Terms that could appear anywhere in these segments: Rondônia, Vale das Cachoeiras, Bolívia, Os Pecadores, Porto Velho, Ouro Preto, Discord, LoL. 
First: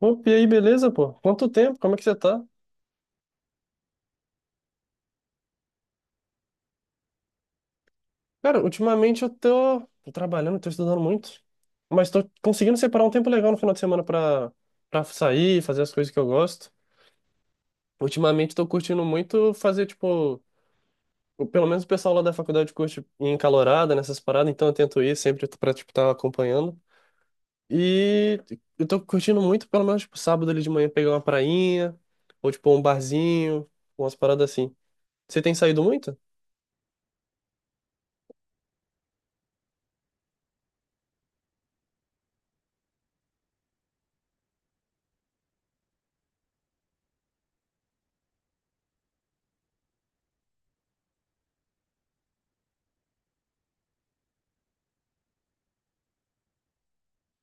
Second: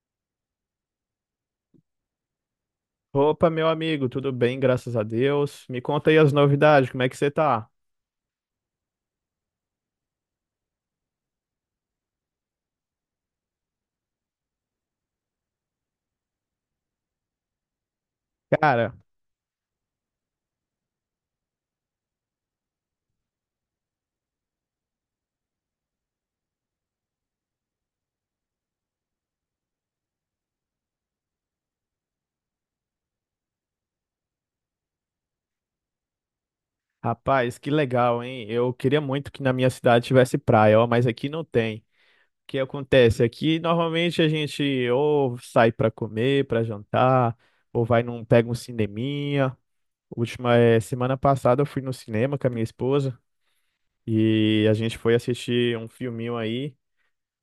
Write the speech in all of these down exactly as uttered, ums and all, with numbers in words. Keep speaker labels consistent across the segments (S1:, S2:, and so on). S1: Opa, e aí, beleza, pô? Quanto tempo? Como é que você tá?
S2: Opa, meu amigo, tudo bem, graças a Deus. Me conta aí as novidades, como é que você tá?
S1: Cara, ultimamente eu tô, tô trabalhando, tô estudando muito, mas tô conseguindo separar um tempo legal no final de semana pra, pra sair, fazer as coisas que eu gosto. Ultimamente tô
S2: Cara,
S1: curtindo muito fazer, tipo, o- pelo menos o pessoal lá da faculdade curte ir em calorada nessas paradas, então eu tento ir sempre pra, tipo, estar acompanhando. E eu tô curtindo muito, pelo menos, tipo, sábado ali de manhã pegar uma prainha, ou, tipo, um barzinho, umas paradas assim. Você tem saído muito?
S2: rapaz, que legal, hein? Eu queria muito que na minha cidade tivesse praia, ó, mas aqui não tem. O que acontece? Aqui normalmente a gente ou sai pra comer, pra jantar, ou vai num, pega um cineminha. Última, eh, semana passada eu fui no cinema com a minha esposa. E a gente foi assistir um filminho aí,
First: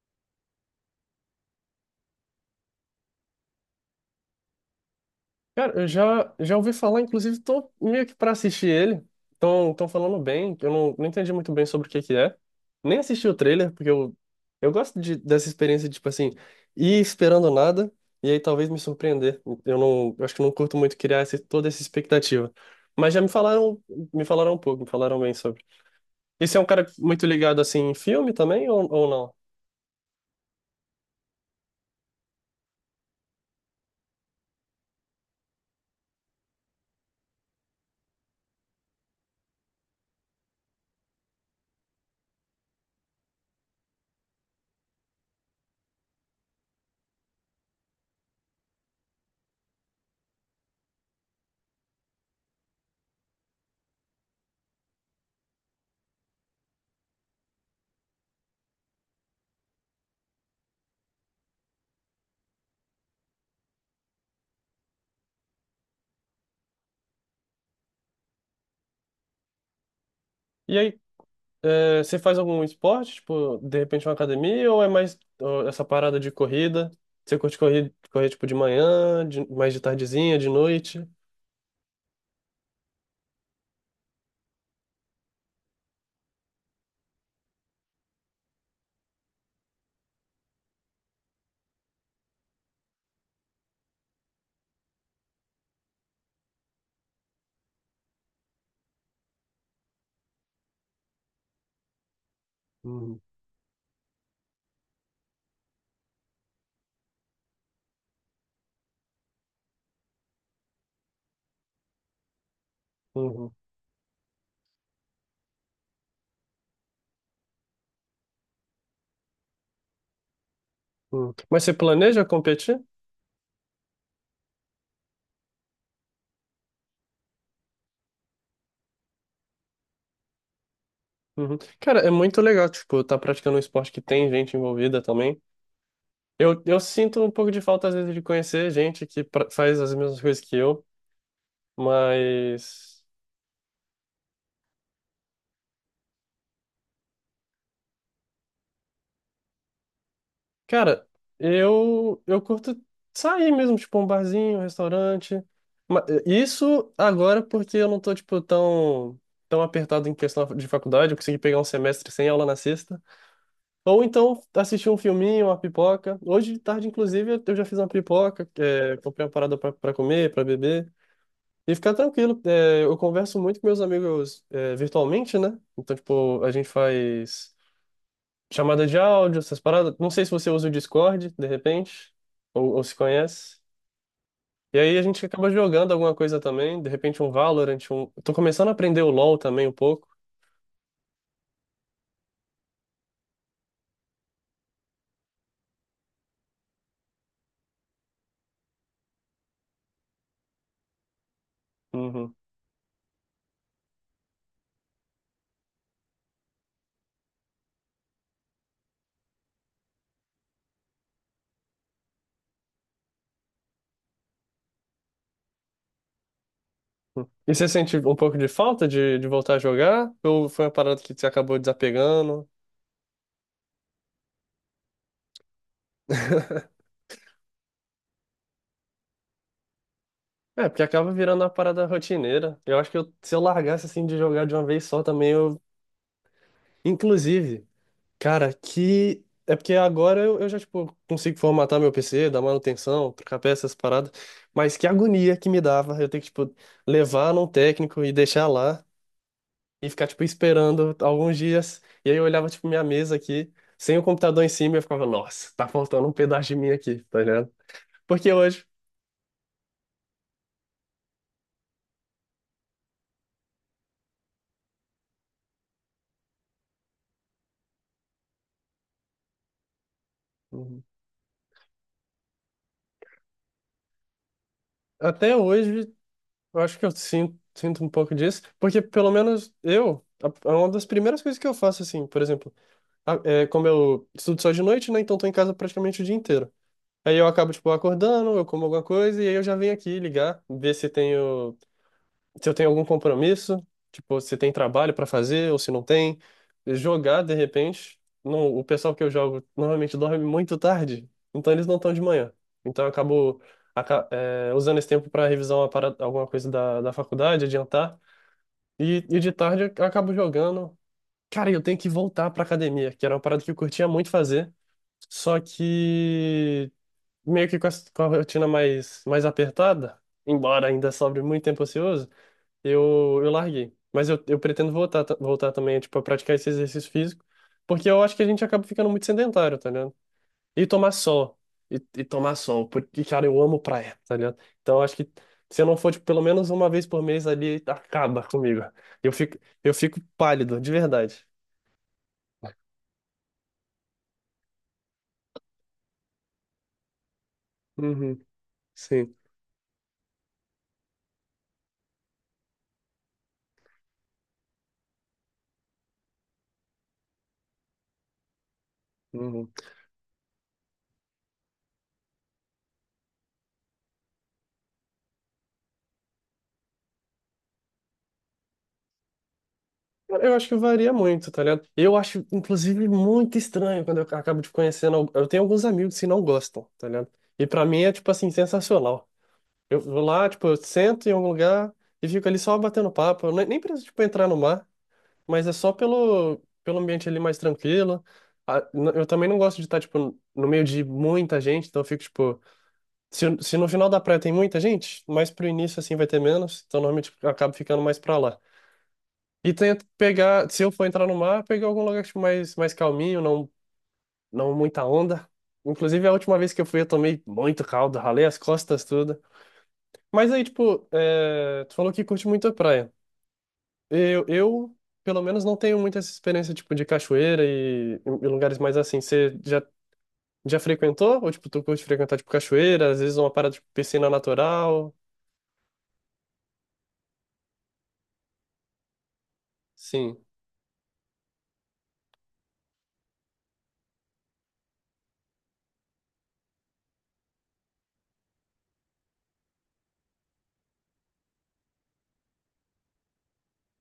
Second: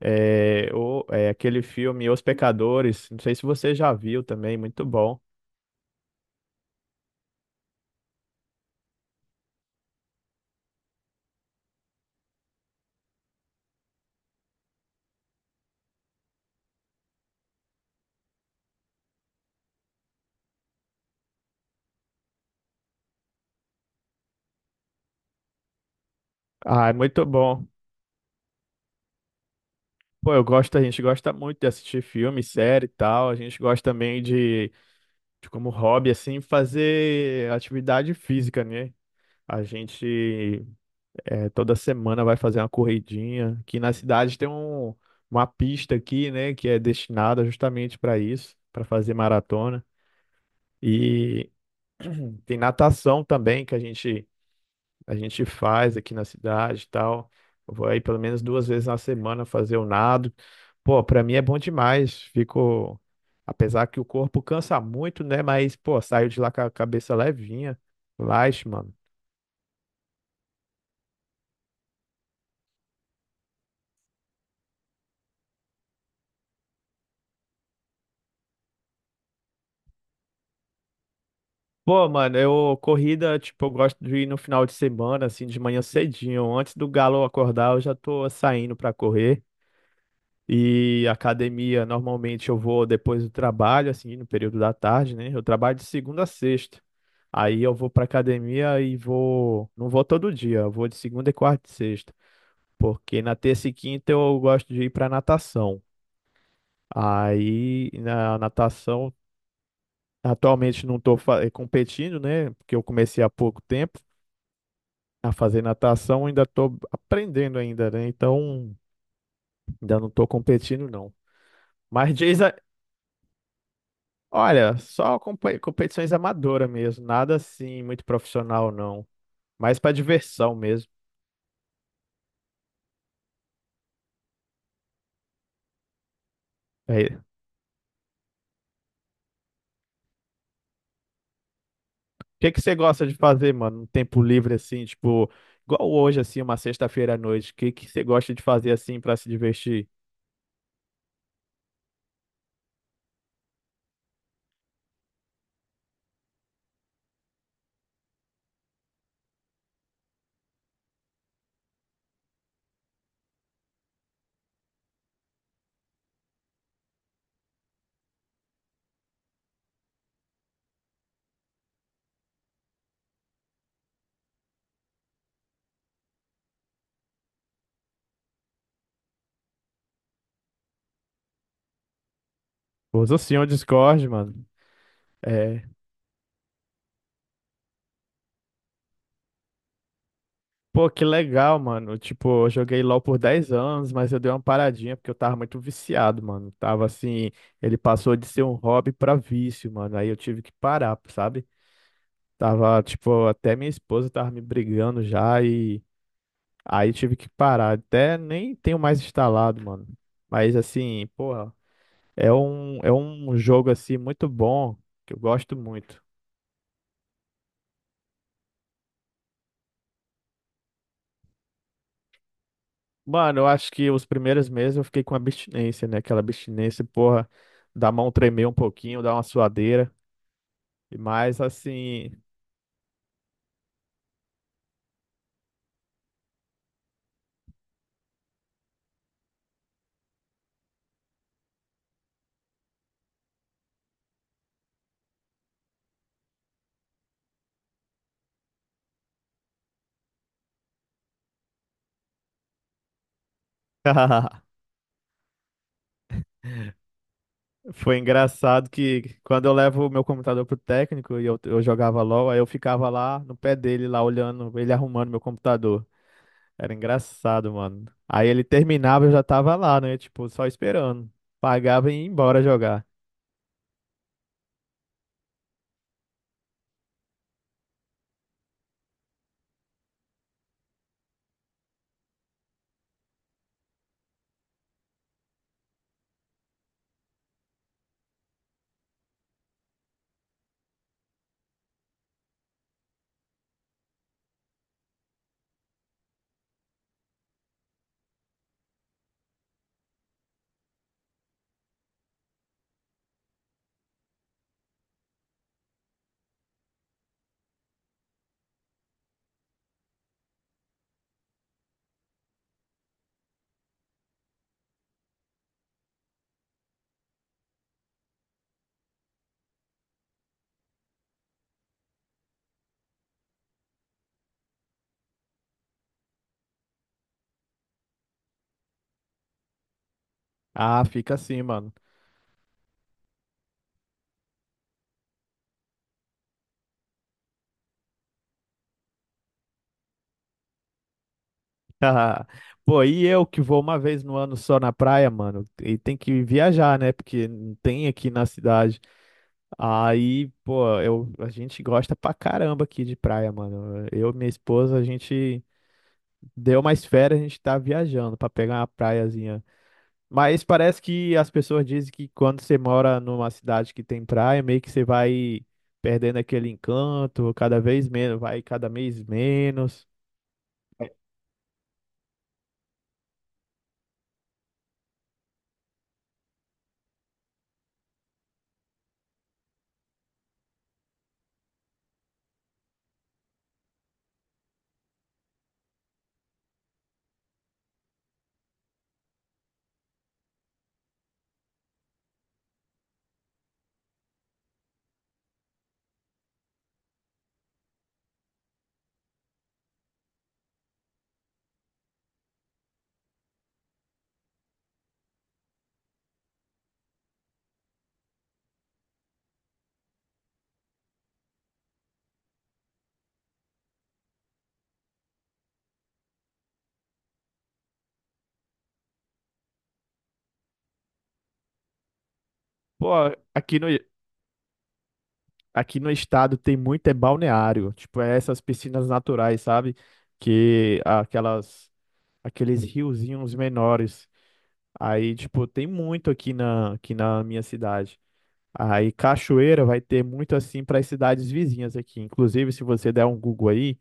S2: é, o, é aquele filme Os Pecadores. Não sei se você já viu também, muito bom.
S1: Cara, eu já, já ouvi falar, inclusive tô meio que pra assistir ele. Tão, tão falando bem, eu não, não entendi muito bem sobre o que que é. Nem assisti o trailer, porque eu, eu gosto de, dessa experiência de, tipo assim, ir esperando nada e aí talvez me surpreender. Eu não, eu acho que não curto muito criar essa- toda essa expectativa. Mas já me falaram, me falaram um pouco, me falaram bem sobre. Esse é um cara
S2: Ah, é
S1: muito
S2: muito
S1: ligado,
S2: bom.
S1: assim, em filme também ou, ou não?
S2: Pô, eu gosto, a gente gosta muito de assistir filme, série e tal. A gente gosta também de, de como hobby, assim, fazer atividade física, né? A gente é, Toda semana vai fazer uma corridinha. Aqui na cidade tem um, Uma pista aqui, né, que é destinada justamente para isso, para fazer maratona. E tem natação também que a gente a gente faz aqui na cidade e tal. Eu vou aí pelo menos duas vezes na semana fazer o nado. Pô, pra mim é bom demais. Fico, apesar que o corpo cansa muito, né? Mas pô, saio de lá com a cabeça levinha. Relaxa, mano.
S1: E aí, é, você faz algum esporte, tipo, de repente uma academia, ou é mais ó, essa parada de corrida? Você curte correr, correr tipo, de manhã, de- mais de tardezinha, de noite?
S2: Pô, mano, eu corrida, tipo, eu gosto de ir no final de semana, assim, de manhã cedinho, antes do galo acordar, eu já tô saindo pra correr. E academia, normalmente eu vou depois do trabalho, assim, no período da tarde, né? Eu trabalho de segunda a sexta. Aí eu vou pra academia e vou. Não vou todo dia, eu vou de segunda e quarta e sexta.
S1: Uhum,
S2: Porque na terça e quinta eu gosto de ir pra natação. Aí na natação, atualmente não tô fa- eh, competindo, né? Porque eu comecei há
S1: uhum,
S2: pouco tempo a fazer natação, ainda tô aprendendo ainda, né? Então ainda não tô competindo, não.
S1: uhum. Mas você
S2: Mas
S1: planeja
S2: diz, a-
S1: competir?
S2: Olha, só compe- competições amadoras mesmo, nada assim muito profissional não, mais pra diversão mesmo.
S1: Uhum. Cara, é muito legal, tipo, tá praticando um esporte que tem gente envolvida também. Eu, eu
S2: É.
S1: sinto
S2: O
S1: um pouco de falta, às vezes, de conhecer gente que pra- faz as mesmas coisas que eu,
S2: que que você
S1: mas...
S2: gosta de fazer, mano, no tempo livre assim, tipo, igual hoje assim, uma sexta-feira à noite, o que que você gosta de fazer assim pra se divertir?
S1: Cara, eu eu curto sair mesmo, tipo, um barzinho, um restaurante. Ma- Isso agora porque eu não tô, tipo, tão, tão apertado em questão de faculdade, eu consegui pegar um semestre sem aula na sexta. Ou então assistir um filminho, uma pipoca. Hoje de tarde, inclusive, eu eu já fiz uma pipoca, é, comprei uma parada pra, pra comer, pra beber. E ficar tranquilo. É, eu converso muito com meus amigos, é, virtualmente, né? Então, tipo, a gente faz chamada de áudio, essas paradas. Não sei se você usa o Discord, de repente, ou, ou se
S2: Usa sim o
S1: conhece.
S2: Discord, mano.
S1: E aí a gente acaba
S2: É.
S1: jogando alguma coisa também, de repente um Valorant, um... Tô começando a aprender o LoL também um pouco.
S2: Pô, que legal, mano. Tipo, eu joguei LoL por dez anos, mas eu dei uma paradinha porque eu tava muito viciado, mano. Tava assim, ele passou de ser um hobby pra vício, mano. Aí eu tive que parar, sabe?
S1: Uhum.
S2: Tava, tipo, até minha esposa tava me brigando já e aí tive que parar. Até nem tenho mais instalado, mano. Mas assim, porra, é um, é um jogo assim muito bom, que eu gosto muito.
S1: Uhum. E você sente um pouco de falta de, de voltar a jogar? Ou foi uma parada que você acabou desapegando?
S2: Mano, eu acho que os primeiros meses eu fiquei com abstinência, né? Aquela abstinência, porra, da mão tremer um pouquinho, dar uma suadeira.
S1: É, porque
S2: E
S1: acaba
S2: mais
S1: virando uma parada
S2: assim,
S1: rotineira. Eu acho que eu- se eu largasse assim de jogar de uma vez só também, eu... Inclusive, cara, que. É porque agora eu, eu já, tipo, consigo formatar meu P C, dar manutenção, trocar peças, essas paradas. Mas que agonia que me dava eu ter que, tipo, levar num técnico e deixar lá e ficar, tipo, esperando alguns dias. E aí eu olhava, tipo, minha mesa aqui, sem o computador em cima, e eu ficava, nossa, tá faltando um pedaço de mim aqui, tá ligado?
S2: foi
S1: Porque hoje.
S2: engraçado que quando eu levo o meu computador pro técnico e eu, eu jogava LOL, aí eu ficava lá no pé dele, lá olhando, ele arrumando meu computador. Era engraçado, mano. Aí ele terminava, eu já tava lá, né? Tipo, só
S1: Uhum.
S2: esperando. Pagava e ia embora jogar.
S1: Até hoje, eu acho que eu sinto, sinto um pouco disso, porque pelo menos eu, a- é uma das primeiras coisas que eu faço, assim, por exemplo. A- é, como eu estudo só de noite, né? Então tô em casa praticamente o dia inteiro. Aí eu acabo, tipo, acordando, eu como alguma coisa e aí eu já venho aqui ligar, ver se tenho, se eu tenho algum compromisso, tipo, se tem trabalho pra fazer ou se não tem. Jogar, de repente, não, o pessoal que eu jogo normalmente dorme muito tarde, então eles não estão de manhã. Então eu acabo, aca- é, usando esse tempo pra revisar uma parada- alguma coisa da, da faculdade, adiantar. E, e de tarde eu acabo jogando cara, eu tenho que voltar pra academia, que era uma parada que eu curtia muito fazer, só que meio que com a, com a rotina mais, mais apertada, embora ainda sobre muito tempo ocioso, eu, eu larguei. Mas eu, eu pretendo voltar, ta- voltar também, tipo, a praticar esse exercício físico, porque eu acho que a gente acaba ficando muito sedentário, tá ligado? E
S2: Ah,
S1: tomar
S2: fica
S1: sol,
S2: assim, mano.
S1: e, e tomar sol, porque, cara, eu amo praia, tá ligado? Então, eu acho que se eu não for, tipo, pelo menos uma vez por mês ali, acaba comigo. Eu fico, eu fico pálido, de verdade.
S2: Pô, e eu que vou uma vez no ano só na praia, mano, e tem que viajar, né? Porque não tem aqui
S1: Uhum.
S2: na cidade.
S1: Sim.
S2: Aí, pô, eu, a gente gosta pra caramba aqui de praia, mano. Eu e minha esposa, a gente. Deu mais férias, a gente tá viajando pra pegar uma praiazinha.
S1: Uhum.
S2: Mas parece que as pessoas dizem que quando você mora numa cidade que tem praia, meio que você vai perdendo aquele encanto, cada vez menos, vai cada mês menos.
S1: Cara, eu acho que varia muito, tá ligado? Eu acho, inclusive, muito estranho quando eu acabo de conhecendo. al- Eu tenho alguns amigos que não gostam, tá ligado? E pra mim é, tipo assim, sensacional. Eu vou lá, tipo, eu sento em algum lugar e fico ali só batendo papo. Eu nem nem preciso, tipo, entrar no mar, mas é só pelo, pelo ambiente ali mais tranquilo. Ah, n- eu também não gosto de estar, tipo, no meio de muita gente, então eu fico, tipo. Se, se no final da praia tem muita gente, mais pro início, assim, vai ter menos. Então, normalmente, eu acabo ficando mais pra lá. E tento pegar, se eu for entrar no mar, pegar algum lugar tipo, mais, mais calminho, não, não muita onda. Inclusive, a última vez que eu fui, eu tomei muito caldo, ralei as costas tudo. Mas aí, tipo, é, tu falou que curte muito a praia. Eu, eu, pelo menos, não tenho muita essa experiência, tipo, de cachoeira e, e lugares mais assim. Você já, já frequentou? Ou, tipo, tu curte frequentar, tipo, cachoeira,
S2: Pô,
S1: às vezes uma parada
S2: aqui
S1: de
S2: no,
S1: piscina natural?
S2: aqui no estado tem muito é balneário, tipo, é essas piscinas naturais, sabe?
S1: Sim.
S2: Que aquelas Aqueles riozinhos menores. Aí, tipo, tem muito aqui na aqui na minha cidade. Aí cachoeira vai ter muito assim para as cidades vizinhas aqui. Inclusive, se você der um Google aí,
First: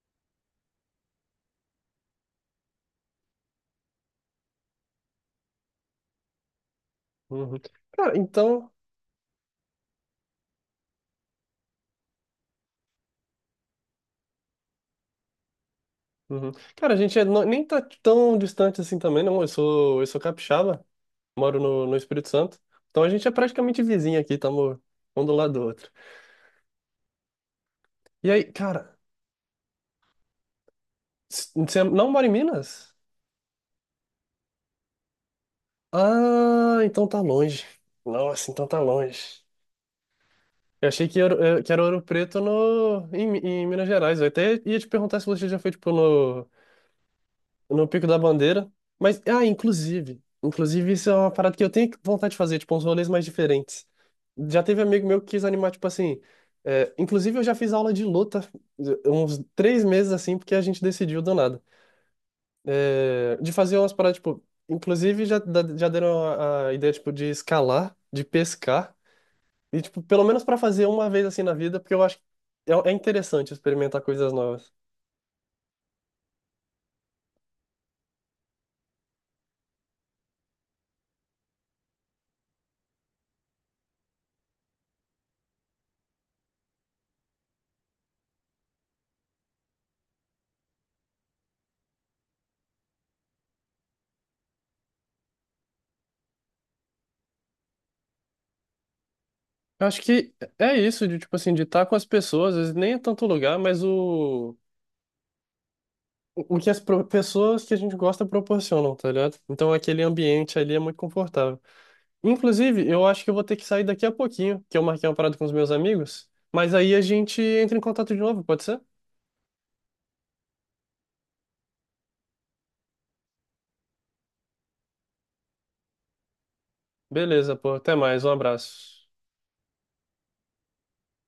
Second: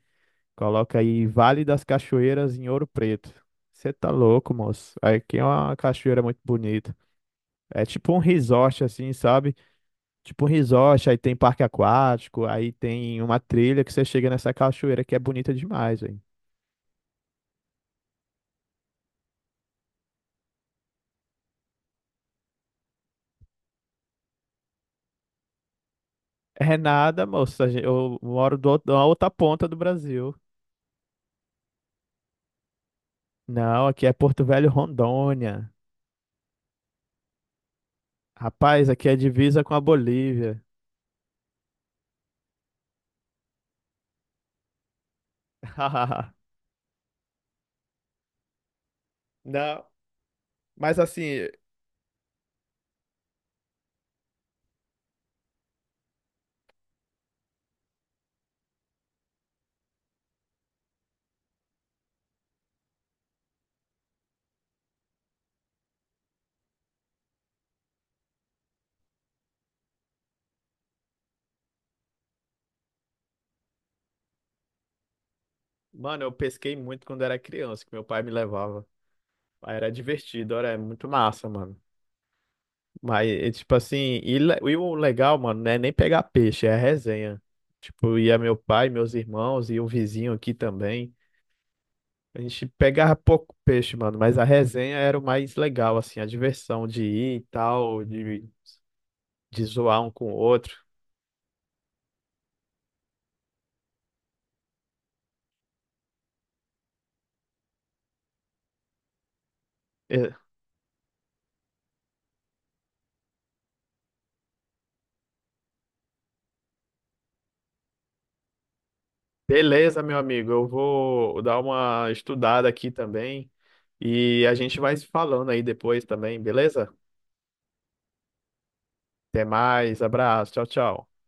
S2: coloca aí Vale das Cachoeiras em Ouro Preto. Você tá louco, moço. Aqui é uma cachoeira muito bonita.
S1: Uhum.
S2: É tipo
S1: Cara,
S2: um
S1: então...
S2: resort assim, sabe? Tipo um resort, aí tem parque aquático, aí tem uma trilha que você chega nessa cachoeira que é bonita demais, velho.
S1: Uhum. Cara, a gente é no- nem tá tão distante assim também, não. Eu sou, eu sou capixaba, moro no, no Espírito Santo. Então a gente é praticamente vizinho aqui, estamos um do lado do outro.
S2: É nada, moço. a gen- Eu
S1: E aí,
S2: moro do outro-
S1: cara,
S2: na outra ponta do Brasil.
S1: s- você não mora em Minas?
S2: Não, aqui é Porto Velho, Rondônia.
S1: Ah, então tá longe. Nossa, então tá
S2: Rapaz, aqui é
S1: longe.
S2: divisa com a Bolívia.
S1: Eu achei que era, eh, que era Ouro Preto no, em, Mi- em Minas Gerais. Eu até ia te perguntar se você já foi, tipo, no Pico da Bandeira. Mas, ah,
S2: Não,
S1: inclusive. Inclusive,
S2: mas
S1: isso é uma
S2: assim,
S1: parada que eu tenho vontade de fazer, tipo, uns rolês mais diferentes. Já teve amigo meu que quis animar, tipo assim. É, inclusive, eu já fiz aula de luta eh, uns três meses assim, porque a gente decidiu do nada. É, de fazer umas paradas, tipo. Inclusive, já, da- já deram a, a ideia, tipo, de escalar, de pescar. E, tipo, pelo menos pra fazer uma vez assim na vida, porque eu acho que é, é interessante experimentar coisas novas.
S2: mano, eu pesquei muito quando era criança, que meu pai me levava. Aí era divertido, era muito massa, mano. Mas, é tipo assim, e, le- e o legal, mano, não é nem pegar peixe, é a resenha. Tipo, ia meu pai, meus irmãos e um vizinho aqui também. A gente pegava pouco peixe, mano, mas a resenha era o mais legal, assim, a diversão de ir e tal, de, de
S1: Eu
S2: zoar
S1: acho
S2: um com
S1: que
S2: o outro.
S1: é isso, de tipo assim, de estar com as pessoas, às vezes nem é tanto lugar, mas o, o que as pro- pessoas que a gente gosta proporcionam, tá ligado? Então aquele ambiente ali é muito confortável. Inclusive, eu acho que eu vou ter que sair daqui a pouquinho, que eu marquei uma parada com os meus amigos, mas aí a gente entra em contato de novo, pode ser?
S2: Beleza, meu amigo. Eu vou dar uma estudada aqui também e a gente vai se falando aí depois também, beleza?
S1: Beleza, pô, até mais, um abraço.
S2: Até mais, abraço, tchau, tchau.